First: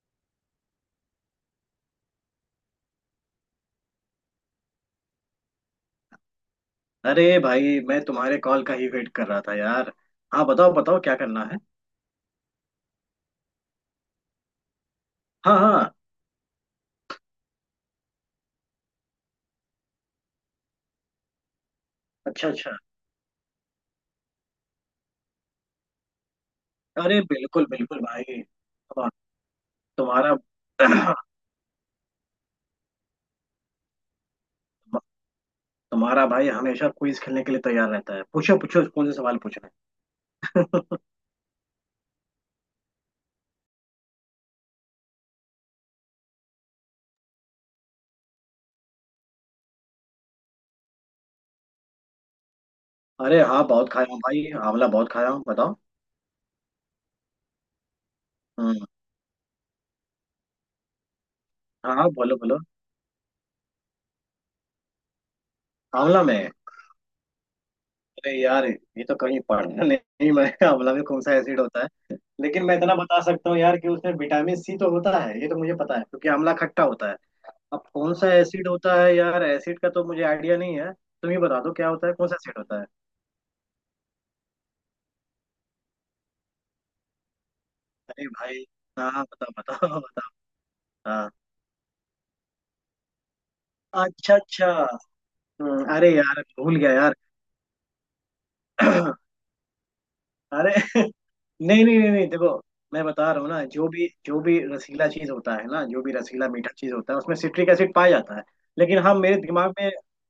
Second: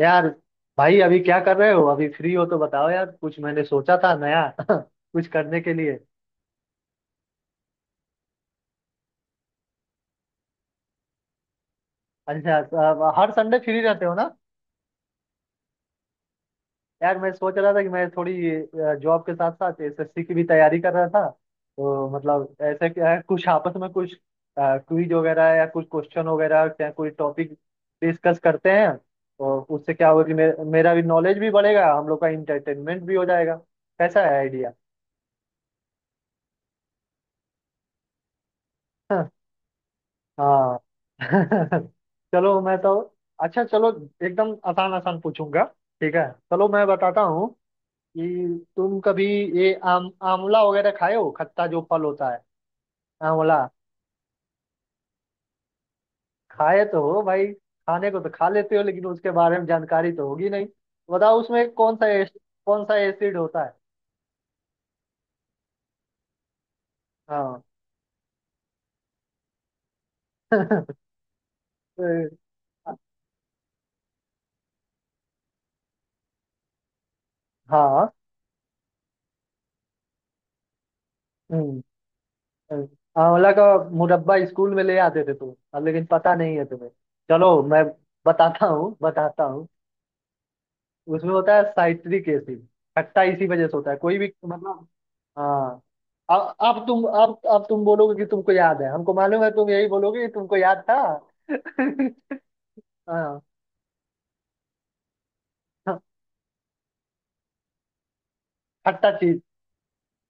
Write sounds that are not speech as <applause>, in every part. यार भाई अभी क्या कर रहे हो? अभी फ्री हो तो बताओ यार, कुछ मैंने सोचा था नया <laughs> कुछ करने के लिए। अरे भाई, मैं तुम्हारे कॉल का ही वेट कर रहा था यार। हाँ, बताओ बताओ, क्या करना है। अच्छा, अब हर संडे फ्री रहते हो ना। हाँ हाँ। यार मैं सोच रहा था कि मैं थोड़ी जॉब के साथ साथ एसएससी की भी तैयारी कर रहा था, तो अच्छा मतलब अच्छा। ऐसा क्या है कुछ आपस में कुछ क्विज वगैरह या कुछ क्वेश्चन वगैरह या कोई अरे टॉपिक बिल्कुल बिल्कुल डिस्कस भाई। करते हैं। हाँ, और उससे क्या होगा कि तुम्हारा मेरा भी <clears throat> नॉलेज भी बढ़ेगा, हम लोग का इंटरटेनमेंट भी हो जाएगा। कैसा है आइडिया? तुम्हारा भाई हमेशा क्विज खेलने के लिए तैयार रहता है। पूछो पूछो, कौन से सवाल <laughs> पूछना हाँ। है। <laughs> <laughs> चलो मैं तो। अच्छा चलो, एकदम आसान आसान पूछूंगा। ठीक है, चलो मैं बताता हूँ कि तुम कभी ये आम आंवला वगैरह खाए हो, खट्टा जो फल होता है, अरे आंवला। हाँ, बहुत खाया हूँ भाई, आंवला बहुत खाया हूँ, बताओ। खाए तो हो भाई। खाने को तो खा लेते हो हम्म। लेकिन उसके बारे में जानकारी तो होगी नहीं। बताओ उसमें हाँ हाँ, बोलो बोलो। कौन सा एसिड होता है। आंवला में? हाँ। अरे यार, ये तो कहीं पढ़ा नहीं मैं। <laughs> आंवला में <laughs> कौन सा एसिड होता है? तो- लेकिन मैं इतना बता सकता हूँ यार कि उसमें विटामिन सी तो होता है, ये तो मुझे पता है क्योंकि आंवला खट्टा होता है। अब हाँ। कौन सा एसिड होता है यार, एसिड का तो मुझे आइडिया नहीं है, तुम ही बता दो हम्म, क्या होता है, कौन सा एसिड होता है। आंवला का मुरब्बा स्कूल में ले आते थे तुम, अब लेकिन पता नहीं है तुम्हें। चलो मैं अरे भाई, बताता हूँ हाँ, बताता बताओ हूँ, बताओ, <laughs> बताओ। हाँ। उसमें होता है साइट्रिक एसिड। खट्टा इसी वजह से होता है, कोई भी अच्छा अच्छा। मतलब। हाँ। अरे यार, अब भूल अब गया तुम यार। अब अब तुम बोलोगे कि तुमको याद है, हमको <clears throat> मालूम है, तुम यही बोलोगे कि तुमको अरे याद था। <laughs> <laughs> नहीं नहीं नहीं नहीं, देखो मैं बता रहा हाँ। हूँ ना, जो भी रसीला चीज होता है ना, हाँ, जो भी रसीला मीठा चीज होता है उसमें सिट्रिक एसिड पाया जाता है। लेकिन खट्टा हाँ, मेरे चीज। दिमाग में,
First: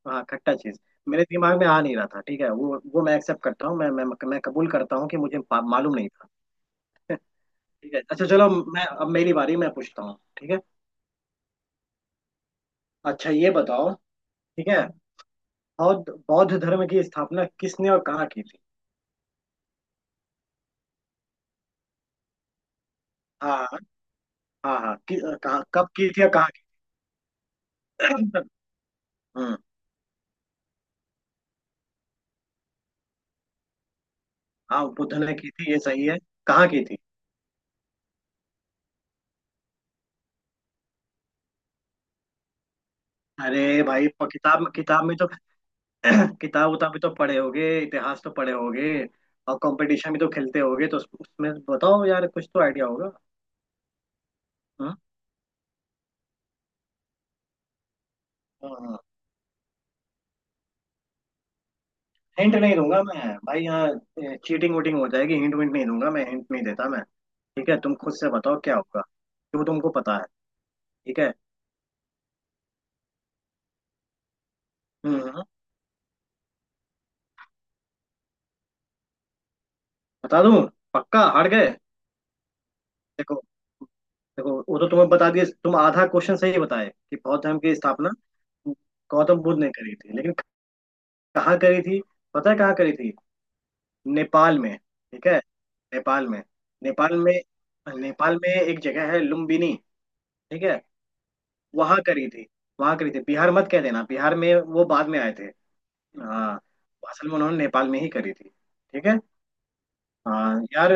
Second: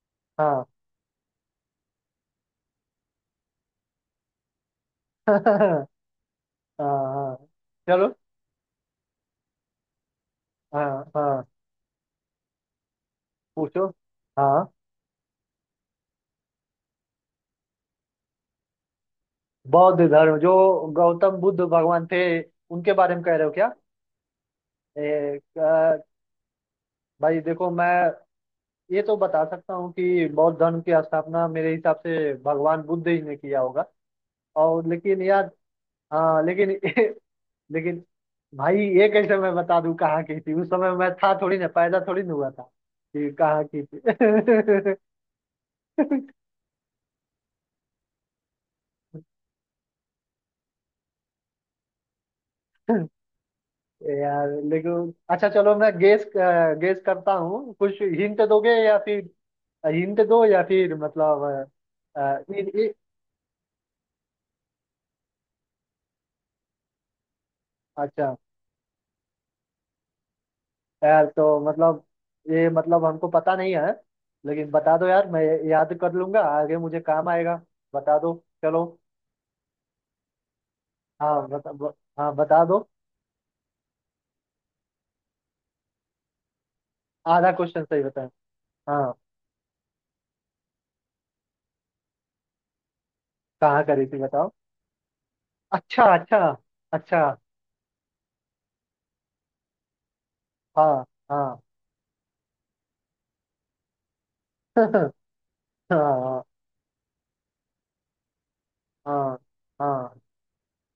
हाँ, खट्टा हाँ। चीज, मेरे दिमाग में आ नहीं रहा था। ठीक है, वो मैं एक्सेप्ट करता हूँ। मैं कबूल करता हूँ कि मुझे <laughs> मालूम नहीं था। हाँ। हाँ ठीक है, चलो। अच्छा चलो, मैं अब मेरी बारी, मैं पूछता हूँ, ठीक है। हाँ। हाँ अच्छा ये पूछो। बताओ, हाँ। ठीक है, बौद्ध बौद्ध धर्म की स्थापना किसने और कहाँ की थी? बौद्ध धर्म जो, गौतम बुद्ध भगवान थे, उनके बारे में कह रहे हो क्या? हाँ हाँ हाँ, एक, कहाँ कब अ, की थी और कहाँ की भाई देखो, मैं थी? ये तो बता हम्म। सकता हूँ कि बौद्ध धर्म की स्थापना मेरे हिसाब से भगवान बुद्ध ही ने किया होगा, हाँ, और बुद्ध लेकिन ने यार। की थी, ये सही है। हाँ कहाँ लेकिन की थी? <laughs> लेकिन भाई, ये कैसे मैं बता दूँ कहाँ की थी? उस समय मैं था थोड़ी ना, पैदा थोड़ी ना हुआ था कि कहाँ की अरे थी। भाई, किताब किताब <laughs> में तो किताब उताब भी तो पढ़े होगे, इतिहास तो पढ़े होगे और कंपटीशन भी तो खेलते होगे, तो उसमें बताओ यार, कुछ तो आइडिया होगा। यार लेकिन, अच्छा चलो, मैं गेस, गेस करता हूँ, कुछ हिंट दोगे हम्म। या फिर, हिंट दो या फिर मतलब अ, अ, हिंट इ, नहीं इ, दूंगा मैं भाई, यहाँ चीटिंग वोटिंग हो जाएगी, हिंट विंट नहीं दूंगा मैं, हिंट नहीं देता मैं। ठीक है, तुम खुद से अच्छा। बताओ क्या होगा जो तुमको पता है, ठीक यार है। तो मतलब ये मतलब हमको पता नहीं है, लेकिन बता दो यार, मैं हम्म। याद कर लूंगा, आगे मुझे काम आएगा। बता दो। चलो। बता दूं? पक्का हाँ हार गए? हाँ बता दो। देखो, देखो वो तो तुम्हें बता दिए, तुम आधा क्वेश्चन सही बताए कि बौद्ध आधा धर्म की क्वेश्चन सही स्थापना बताए? हाँ। गौतम बुद्ध ने करी थी, लेकिन कहाँ करी थी, पता है कहाँ करी थी? कहाँ करी थी बताओ? नेपाल में, ठीक है। अच्छा नेपाल अच्छा। में। नेपाल अच्छा। में। नेपाल में एक जगह है लुम्बिनी, ठीक है। हाँ। हाँ। वहां करी थी, वहां करी थी। बिहार मत कह देना, बिहार में <laughs> वो बाद हाँ। में आए थे। हाँ। हाँ, असल में उन्होंने नेपाल में ही करी थी, ठीक है। हाँ। हाँ। हाँ यार,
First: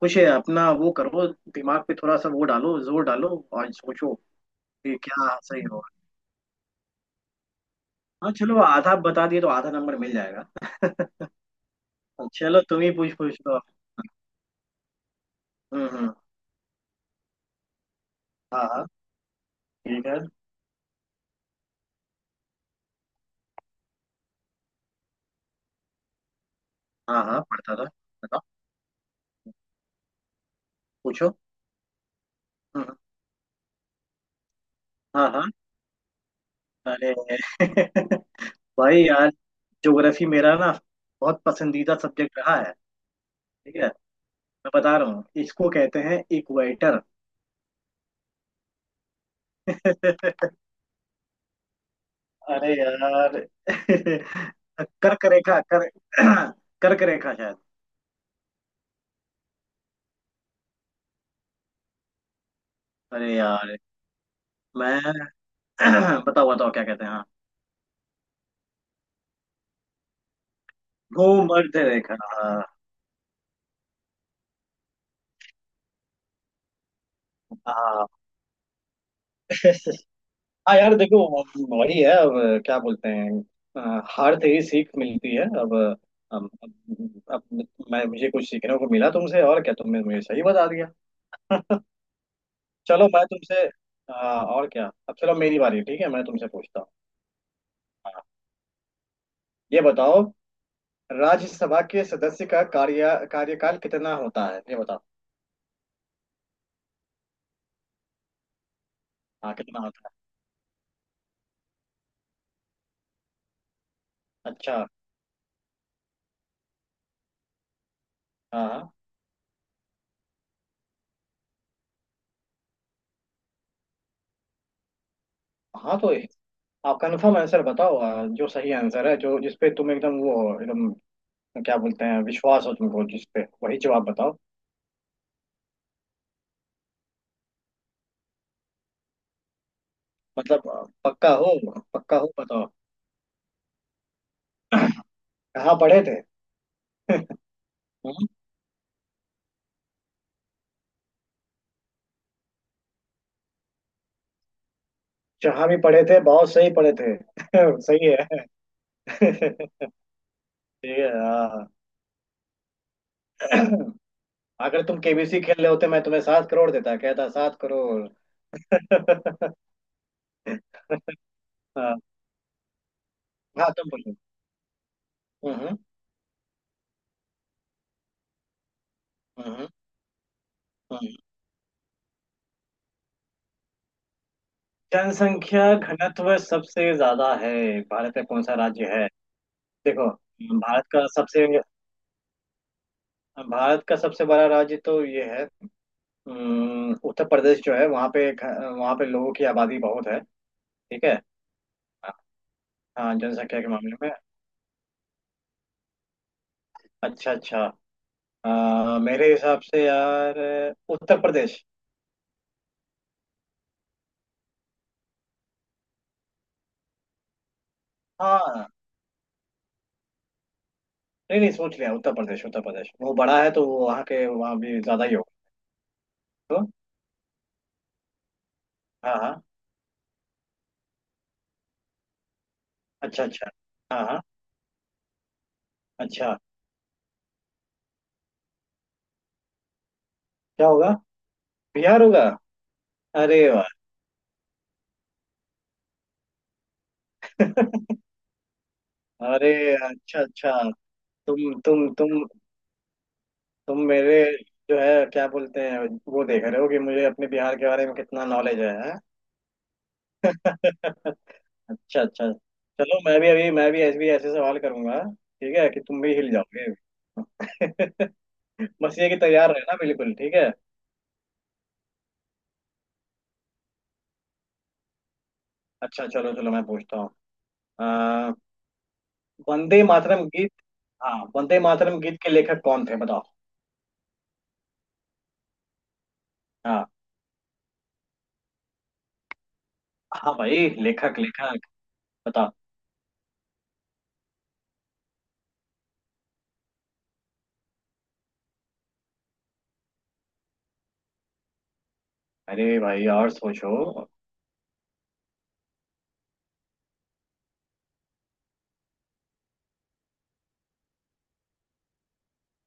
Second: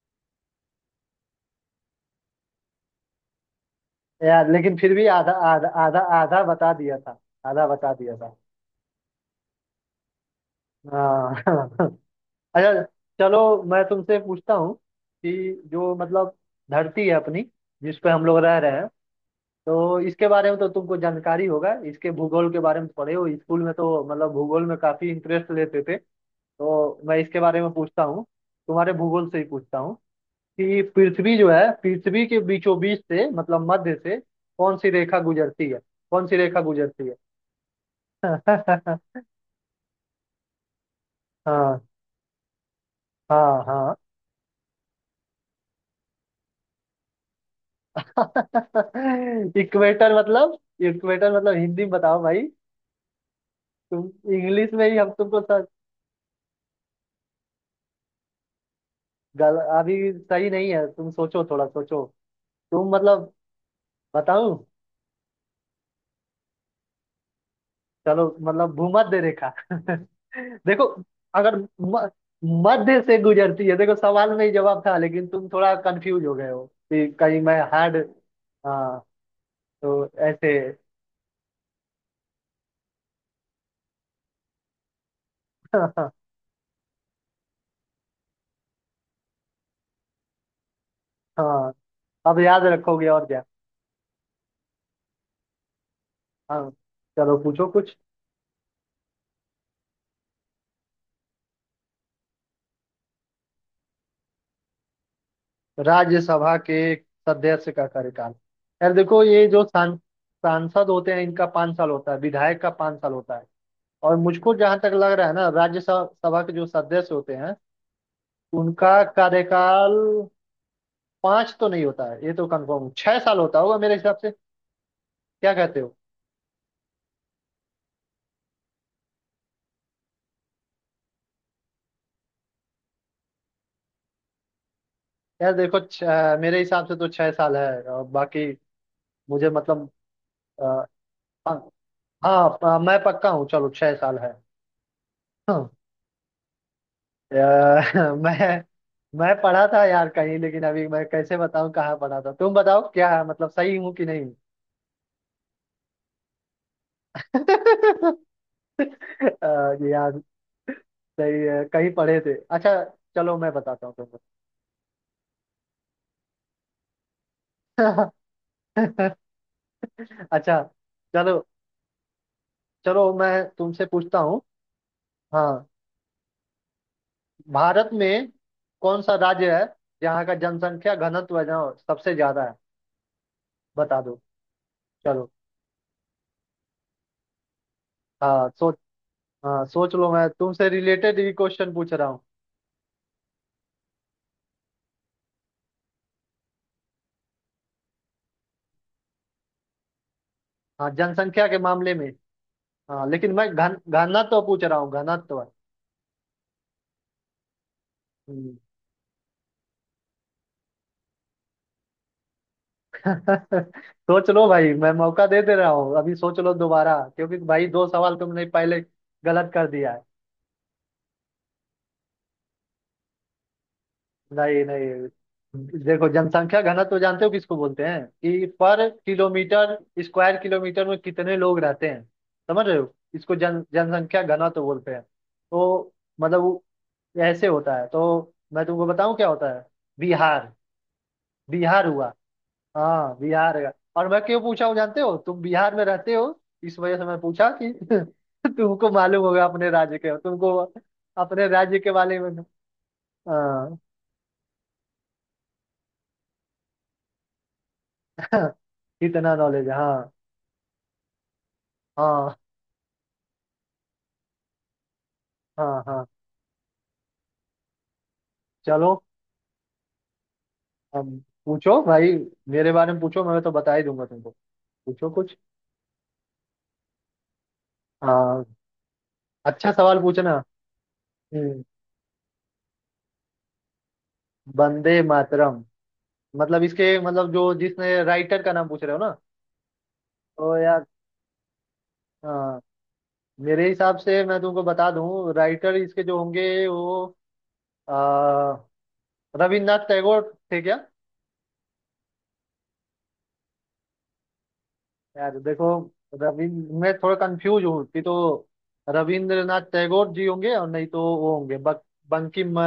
कुछ अपना वो करो, दिमाग पे थोड़ा सा वो डालो, जोर डालो और सोचो यार लेकिन फिर कि भी आधा क्या सही आधा होगा। आधा आधा बता दिया था। आधा बता दिया हाँ था। चलो, आधा बता दिए तो आधा नंबर मिल जाएगा। हाँ। <laughs> <laughs> चलो, तुम अच्छा, ही पूछ पूछ लो। चलो मैं तुमसे पूछता हूँ कि जो हम्म। मतलब धरती है अपनी, जिस पे हम लोग रह हाँ रहे हैं, हाँ। तो ठीक है। इसके बारे में तो तुमको जानकारी होगा, इसके भूगोल के बारे में तो पढ़े हो स्कूल में, तो मतलब भूगोल में काफी इंटरेस्ट लेते थे, तो मैं हाँ इसके हाँ, बारे में पढ़ता था, पूछता हूँ। बताओ। तुम्हारे भूगोल से ही पूछता हूँ कि पूछो। पृथ्वी जो है, पृथ्वी के बीचों हम्म। बीच से, मतलब मध्य से कौन सी रेखा हाँ हाँ। गुजरती है? कौन सी रेखा गुजरती अरे है? <laughs> <laughs> भाई हाँ। यार, ज्योग्राफी मेरा ना बहुत पसंदीदा सब्जेक्ट रहा है, हाँ। ठीक है। हाँ। मैं बता रहा हूँ, इसको कहते हैं इक्वेटर। <laughs> इक्वेटर <laughs> मतलब, इक्वेटर मतलब हिंदी में बताओ भाई। अरे यार तुम इंग्लिश <laughs> में ही हम कर्क तुमको रेखा सर कर <clears throat> कर्क रेखा शायद। गल अभी सही नहीं है, तुम सोचो, थोड़ा सोचो, तुम मतलब, अरे यार, बताऊं? मैं <clears throat> बताओ बताओ क्या कहते हैं, हाँ। चलो, मतलब भूमध्य रेखा। <laughs> देखो, अगर भूमध्य रेखा, हाँ मध्य से गुजरती है, देखो सवाल में ही जवाब था, लेकिन तुम थोड़ा कंफ्यूज हो गए हो कि कहीं मैं हार्ड। हाँ। हाँ, <laughs> तो ऐसे। हाँ यार देखो, वही है अब, क्या बोलते हैं, हार से ही सीख मिलती है। <laughs> अब, अब, अब मैं, मुझे कुछ सीखने को मिला तुमसे और क्या, तुमने मुझे सही बता दिया। हाँ। अब याद चलो रखोगे मैं और क्या। तुमसे और क्या, अब चलो मेरी बारी, ठीक है, मैं तुमसे हाँ पूछता हूँ। चलो, पूछो कुछ। ये बताओ, राज्यसभा के सदस्य का कार्यकाल कितना होता है, ये बताओ। राज्यसभा के सदस्य का कार्यकाल? यार देखो, ये हाँ, जो कितना होता सांसद होते हैं, इनका 5 साल होता है, विधायक का 5 साल होता है, और है, मुझको जहां अच्छा। तक लग रहा है ना, राज्यसभा सभा के जो सदस्य होते हैं, हाँ उनका हाँ। कार्यकाल पाँच तो नहीं होता है, ये तो कंफर्म 6 साल होता होगा मेरे हिसाब से। क्या कहते हो? हाँ, तो आप कन्फर्म आंसर बताओ, जो सही आंसर है, जो जिसपे तुम एकदम वो हो, एकदम क्या बोलते हैं, विश्वास हो तुमको जिसपे, वही जवाब बताओ। यार देखो मेरे हिसाब से तो 6 साल है, और बाकी मुझे मतलब अ, मतलब पक्का हो? हाँ। पक्का हो, बताओ। हाँ, मैं पक्का हूँ, चलो 6 साल है। हाँ। कहाँ पढ़े थे? <laughs> अ, <laughs> हम्म? मैं मैं पढ़ा था यार कहीं, लेकिन अभी मैं कैसे बताऊं कहाँ पढ़ा था। तुम बताओ क्या है, मतलब सही हूँ कि नहीं? जहाँ भी पढ़े थे, बहुत सही पढ़े थे। <laughs> <laughs> सही है। <laughs> ये ठीक यार है, सही हाँ है, हाँ। कहीं पढ़े थे। अच्छा चलो मैं बताता हूँ तुमको। अगर तुम केबीसी खेल रहे होते मैं तुम्हें 7 करोड़ देता, कहता 7 करोड़। <laughs> <laughs> अच्छा चलो हाँ, चलो मैं हाँ, तुमसे तुम बोलो। पूछता हूँ। हम्म हाँ, हम्म। भारत में कौन सा राज्य है हम्म जहाँ का जनसंख्या हम्म। घनत्व है, जहाँ सबसे ज्यादा है? बता दो। चलो। जनसंख्या घनत्व सबसे ज्यादा है, भारत में कौन हाँ सा सोच। राज्य है। हाँ सोच देखो, लो, मैं तुमसे भारत का रिलेटेड ही सबसे, क्वेश्चन पूछ रहा हूँ। भारत का सबसे बड़ा राज्य तो ये है, उत्तर प्रदेश, जो है वहाँ पे वहाँ पे लोगों की आबादी बहुत है, हाँ ठीक है। जनसंख्या के मामले में, हाँ हाँ, लेकिन मैं जनसंख्या के घन मामले में। घनत्व पूछ रहा हूँ, घनत्व। अच्छा अच्छा। हम्म। मेरे हिसाब से यार उत्तर प्रदेश। <laughs> सोच लो भाई, मैं मौका दे दे रहा हूँ, अभी सोच लो दोबारा, क्योंकि भाई दो सवाल तुमने हाँ, पहले गलत कर दिया है। नहीं नहीं, सोच लिया, उत्तर प्रदेश, उत्तर प्रदेश वो बड़ा है तो वो वहाँ के वहाँ नहीं भी ज्यादा ही होगा नहीं देखो, जनसंख्या तो। घनत्व जानते हो किसको बोलते हैं? कि पर हाँ हाँ। किलोमीटर, स्क्वायर किलोमीटर में कितने लोग रहते हैं, समझ रहे हो? अच्छा इसको अच्छा। जन हाँ हाँ। जनसंख्या घनत्व बोलते हैं। तो अच्छा, मतलब वो ऐसे होता है, तो मैं तुमको बताऊं क्या होता है। बिहार। क्या होगा? बिहार बिहार हुआ। होगा? हाँ अरे बिहार वाह। का। और मैं क्यों पूछा हूँ जानते हो? तुम बिहार में रहते हो, इस वजह से मैं पूछा कि <laughs> <laughs> तुमको मालूम होगा अरे, अपने राज्य के, अच्छा अच्छा। तुमको अपने तुम राज्य तुम के बारे तुम में। हाँ। तुम मेरे जो है, क्या बोलते हैं, वो देख रहे हो कि मुझे अपने बिहार के बारे में कितना <laughs> नॉलेज है, हैं? इतना नॉलेज। हाँ। <laughs> अच्छा अच्छा। हाँ। चलो मैं भी अभी मैं भी ऐसे सवाल करूंगा, ठीक है, कि हाँ। तुम हाँ भी हिल जाओगे। <laughs> बस चलो। ये कि तैयार रहना बिल्कुल, ठीक है। अब पूछो भाई, मेरे बारे में पूछो, मैं तो बता ही दूंगा तुमको। पूछो कुछ। अच्छा चलो चलो, मैं पूछता हूँ, अ, हाँ। अच्छा वंदे सवाल मातरम पूछना। गीत, हाँ, वंदे हम्म। मातरम गीत के लेखक कौन थे बताओ। वंदे मातरम मतलब, हाँ, इसके मतलब जो, जिसने राइटर का नाम पूछ रहे हो ना। हाँ तो भाई, यार, लेखक लेखक। हाँ। मेरे हिसाब से मैं तुमको बता दूं, राइटर इसके जो होंगे वो आ, रविन्द्रनाथ टैगोर थे क्या? अरे भाई, और सोचो। यार देखो, रविंद्र, मैं थोड़ा कंफ्यूज हूँ कि तो, रविंद्रनाथ टैगोर जी होंगे, और नहीं तो वो होंगे बंकिम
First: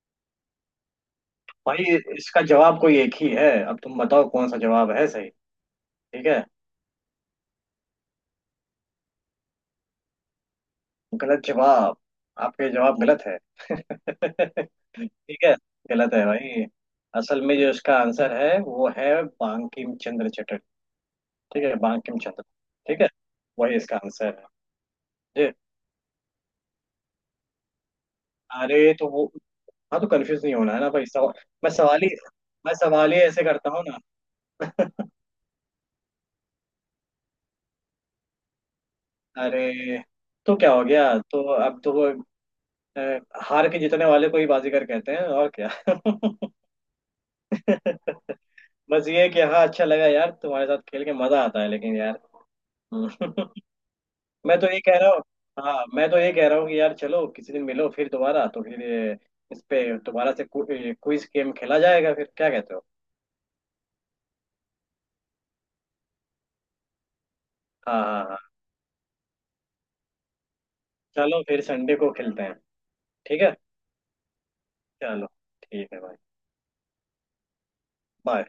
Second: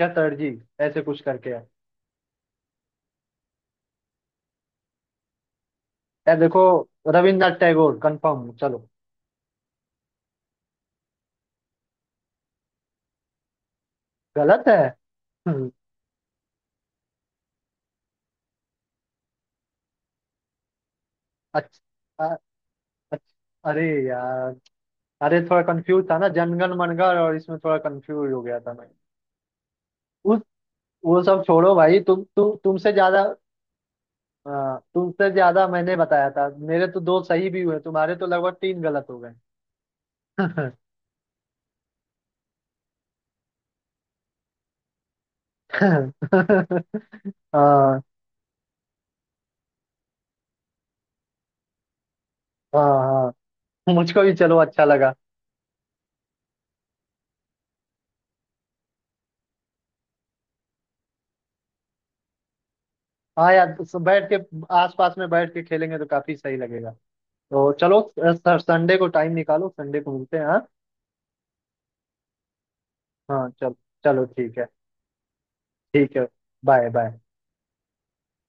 चटर्जी, ऐसे कुछ करके है। भाई इसका जवाब कोई एक ही है, अब तुम बताओ कौन सा जवाब है सही, ठीक यार है। देखो, रविन्द्रनाथ टैगोर कंफर्म चलो। गलत जवाब, आपके जवाब गलत है। गलत <laughs> है? ठीक है, हम्म। गलत है भाई। असल में जो इसका आंसर है वो है बांकिम चंद्र चटर्जी, ठीक है, बांकिम अच्छा अ- चंद्र, ठीक है, अच्छा, वही अरे इसका आंसर है। यार। अरे जी, थोड़ा कंफ्यूज था ना, जनगण मनगढ़ और इसमें थोड़ा कंफ्यूज हो गया था मैं। अरे तो वो, हाँ तो कंफ्यूज नहीं होना है ना भाई वो सवाल। सब मैं छोड़ो भाई, सवाल ही मैं तुमसे सवाल ही ज्यादा, ऐसे करता हूँ ना। <laughs> तुमसे ज्यादा मैंने बताया था। मेरे तो दो सही भी हुए, तुम्हारे तो लगभग तीन गलत हो गए। अरे तो क्या हो गया, तो अब तो वो अ, हार के जीतने वाले को ही बाजीगर कहते हैं, और क्या। <laughs> हाँ। हाँ। <laughs> बस ये है कि हाँ, अच्छा लगा यार, तुम्हारे साथ खेल के मजा आता है लेकिन यार। हम्म। हाँ मुझको भी <laughs> चलो मैं तो ये अच्छा कह रहा लगा। हूँ, हाँ मैं तो ये कह रहा हूँ कि यार चलो किसी दिन मिलो फिर दोबारा तो फिर इस पे दोबारा से क्विज गेम खेला जाएगा फिर, क्या कहते हो। हाँ यार, तो बैठ के, आसपास में बैठ के खेलेंगे तो काफी सही लगेगा। तो चलो हाँ हाँ हाँ, सर, संडे को टाइम निकालो, संडे को मिलते हैं हाँ। चलो फिर संडे को खेलते हैं, ठीक हाँ है। चलो। चलो ठीक है। चलो, ठीक है ठीक भाई। है। Bye bye. बाय।